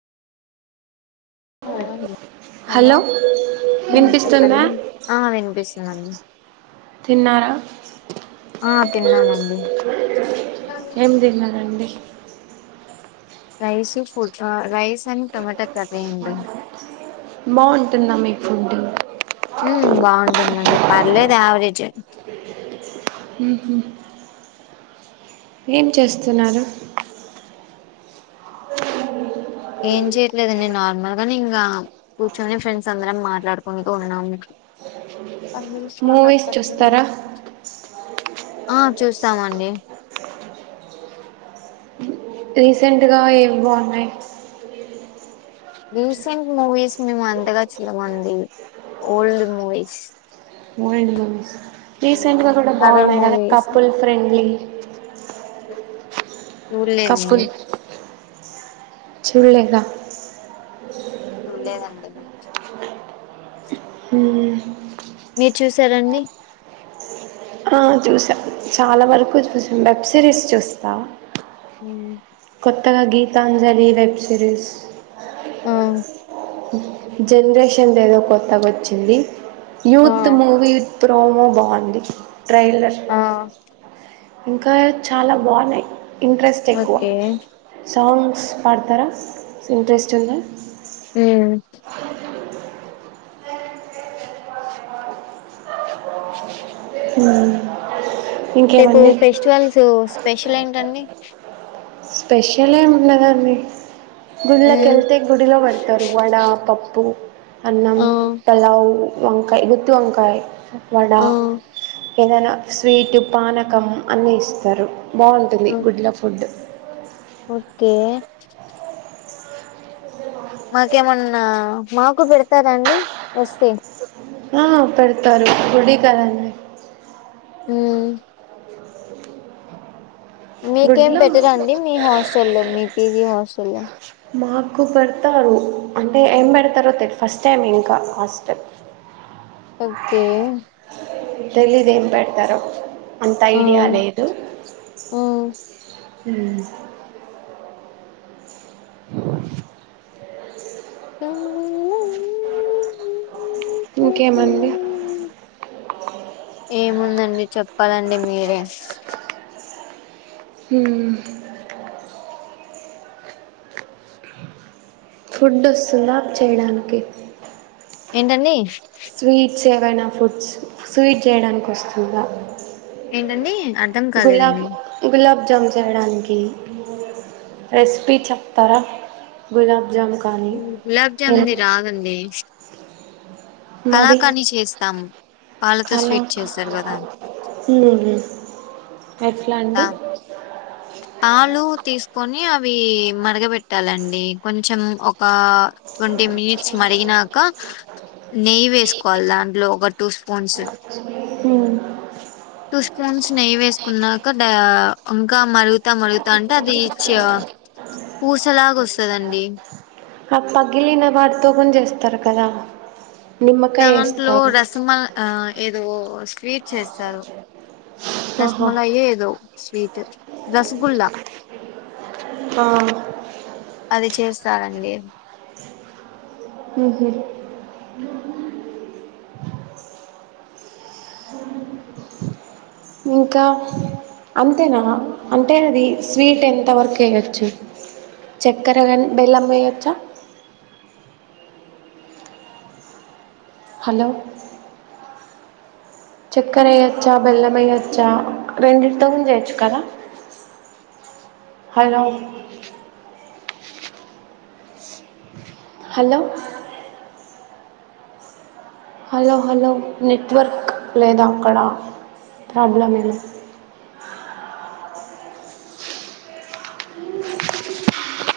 Hello వినిపిస్తుందా చెప్పండి ఆ వినిపిస్త [unintelligible] తిన్నారా తిన్నామండి ఏం తిన్నారండి రైస్ ఫ రాస్ అ టమాటా బాగుంటుందా మీ ఫుడుంగ్ ఉ బాగుంటుందండి పర్లేదు యావరేజ్ ఊహు ఏం చేస్తున్నారు ఏం చేయట్లేదండి నార్మల్ గా నే ఇంగా కూర్చొని ఫ్రెండ్స్ అందరం మాట్లాడుకుంటూ ఉన్నాం ప స్ మార్ట్ మూవీస్ అ జ చూస్తారా ఆ చూస్తామండి రీసెంట్గా ఏవి బాగున్నాయి రీసెంట్ మూవీస్ మేము అంతగా చూడమండి old movies old movies recent గా కూడా హర్రర్ బాగున్నాయి కదా కపుల్ ఫ్రెండ్లీ [unintelligible] ఇఊలేదండి కపుల్ చూడలేదా చూలేదండి ఉ మీరు చూసారండి ఆ చూసాం చాలా వరకు చూసాం వెబ్ సిరీస్ చూస్తా ఉ కొుత్తగా గీతాంజలి వెబ్ సిరీస్ ఆ జనరేషన్ ఏదో కొత్తగా వచ్చింది ఆ యూత్ మూవీ ప్రోమో బాగుంది ట్రైలర్ ఆ ఇంకా చాలా బాగున్నాయి ఇంట్రెస్ట్ ఎక్కువ ఓకే సాంగ్స్ పాడుతార ఇంట్రెస్ట్ ఉంది ఉ ఉ రేపు ఫెస్టివల్స్ స్పెషల్ ఏంటండి స్పెషల్ ఏముంనదండి గుళ్ళకి మ్మ్ కెలితే గుడిలో పడతారు వడ పప్పు అన్నం ఆ పలావ్ వంకాయి గుత్తి వంకాయి వడ ఆ ఏదైనా స్వీటు పానకం అన్ని ఇస్తారు బాగుంటుంది ఓ- గుడ్ల ఫుడ్ ఓకే మాకేమన్నా మాకు పెడతారాండి వస్తే ఆ పెడతారు గుడి కదా అండి ఉమ్ మీకేం గుడ్లో పెట్టరా అండి మీ హాస్టల్లో మీ పీజీ హాస్టల్లో? మాకు పెడతారు అంటే ఏం పెడతారో తెల్ ఫస్ట్ టైం ఇంకా హాస్టల్ ఓకే తెలీదు ఏం పెడతారో అంత ఆ ఐడియా లేదు ఆ మ్మ్ డోర్ సౌండ్ సాంగ్ [unintelligible] ఇంకేమంది ఏముందండి చెప్పాలండి మీరే ఉహు ఫుడ్ వస్తుందా చేయడానికి ఏంటండీ ఫుడ్స్ ఏమైనా ఫుడ్స్ స్వీట్ చేయడానికి వస్తుందా? ఏంటండి? అర్ధం గులాబ్ కాలేదండి గులాబ్ గులాబ్ జామ్ చేయడానికి రెసిపీ చెప్తారా గులాబ్ జామ్ కానీ గులాబ్ జామున్ది రాదండి అ కళాకాని చేస్తాము పాలతో స్వీట్ చేస్తారు కదా కలకాన్ ఎట్లా అండి దా పాలు తీసుకొని అవి మరగబెట్టాలండి కొంచెం ఒక ట్వంటీ మినిట్స్ మరిగినాక నెయ్యి వేసుకోవాలి దాంట్లో ఒక టూ స్పూన్స్ ఉమ్. టూ స్పూన్స్ నెయ్యి వేసుకున్నాక అంట అంగ [unintelligible] ఇకా మరుగుతా మరుగుతా అంటే అదిచ్చ పూసలాగ వస్తుందండి ఆ పగ్గిలిన వాడితో కుడా కొని చేస్తారు కదా నిమ్మకాయ దాంట్లో వేస్తారు రసమల్ ఆ ఓ స్వీట్ చేస్తారు ఆహా రస్మలయ్ ఏదో స్వీట్ రస్గుల్లా ఆ అది చేస్తారండి ఉహు ఇంకా అంతేనా అంటే అది స్వీట్ ఎంత వర్క్ వేయచ్చు చక్కెర గానీ బెల్లం వేయచ్చా హలో చక్కర ఎయొచ్చా బెల్లం ఎయచ్చా రెండింటితోని చేయొచ్చు కదా hello hello hello hello network లేదా అక్కడ ప్రాబ్లం ఏనా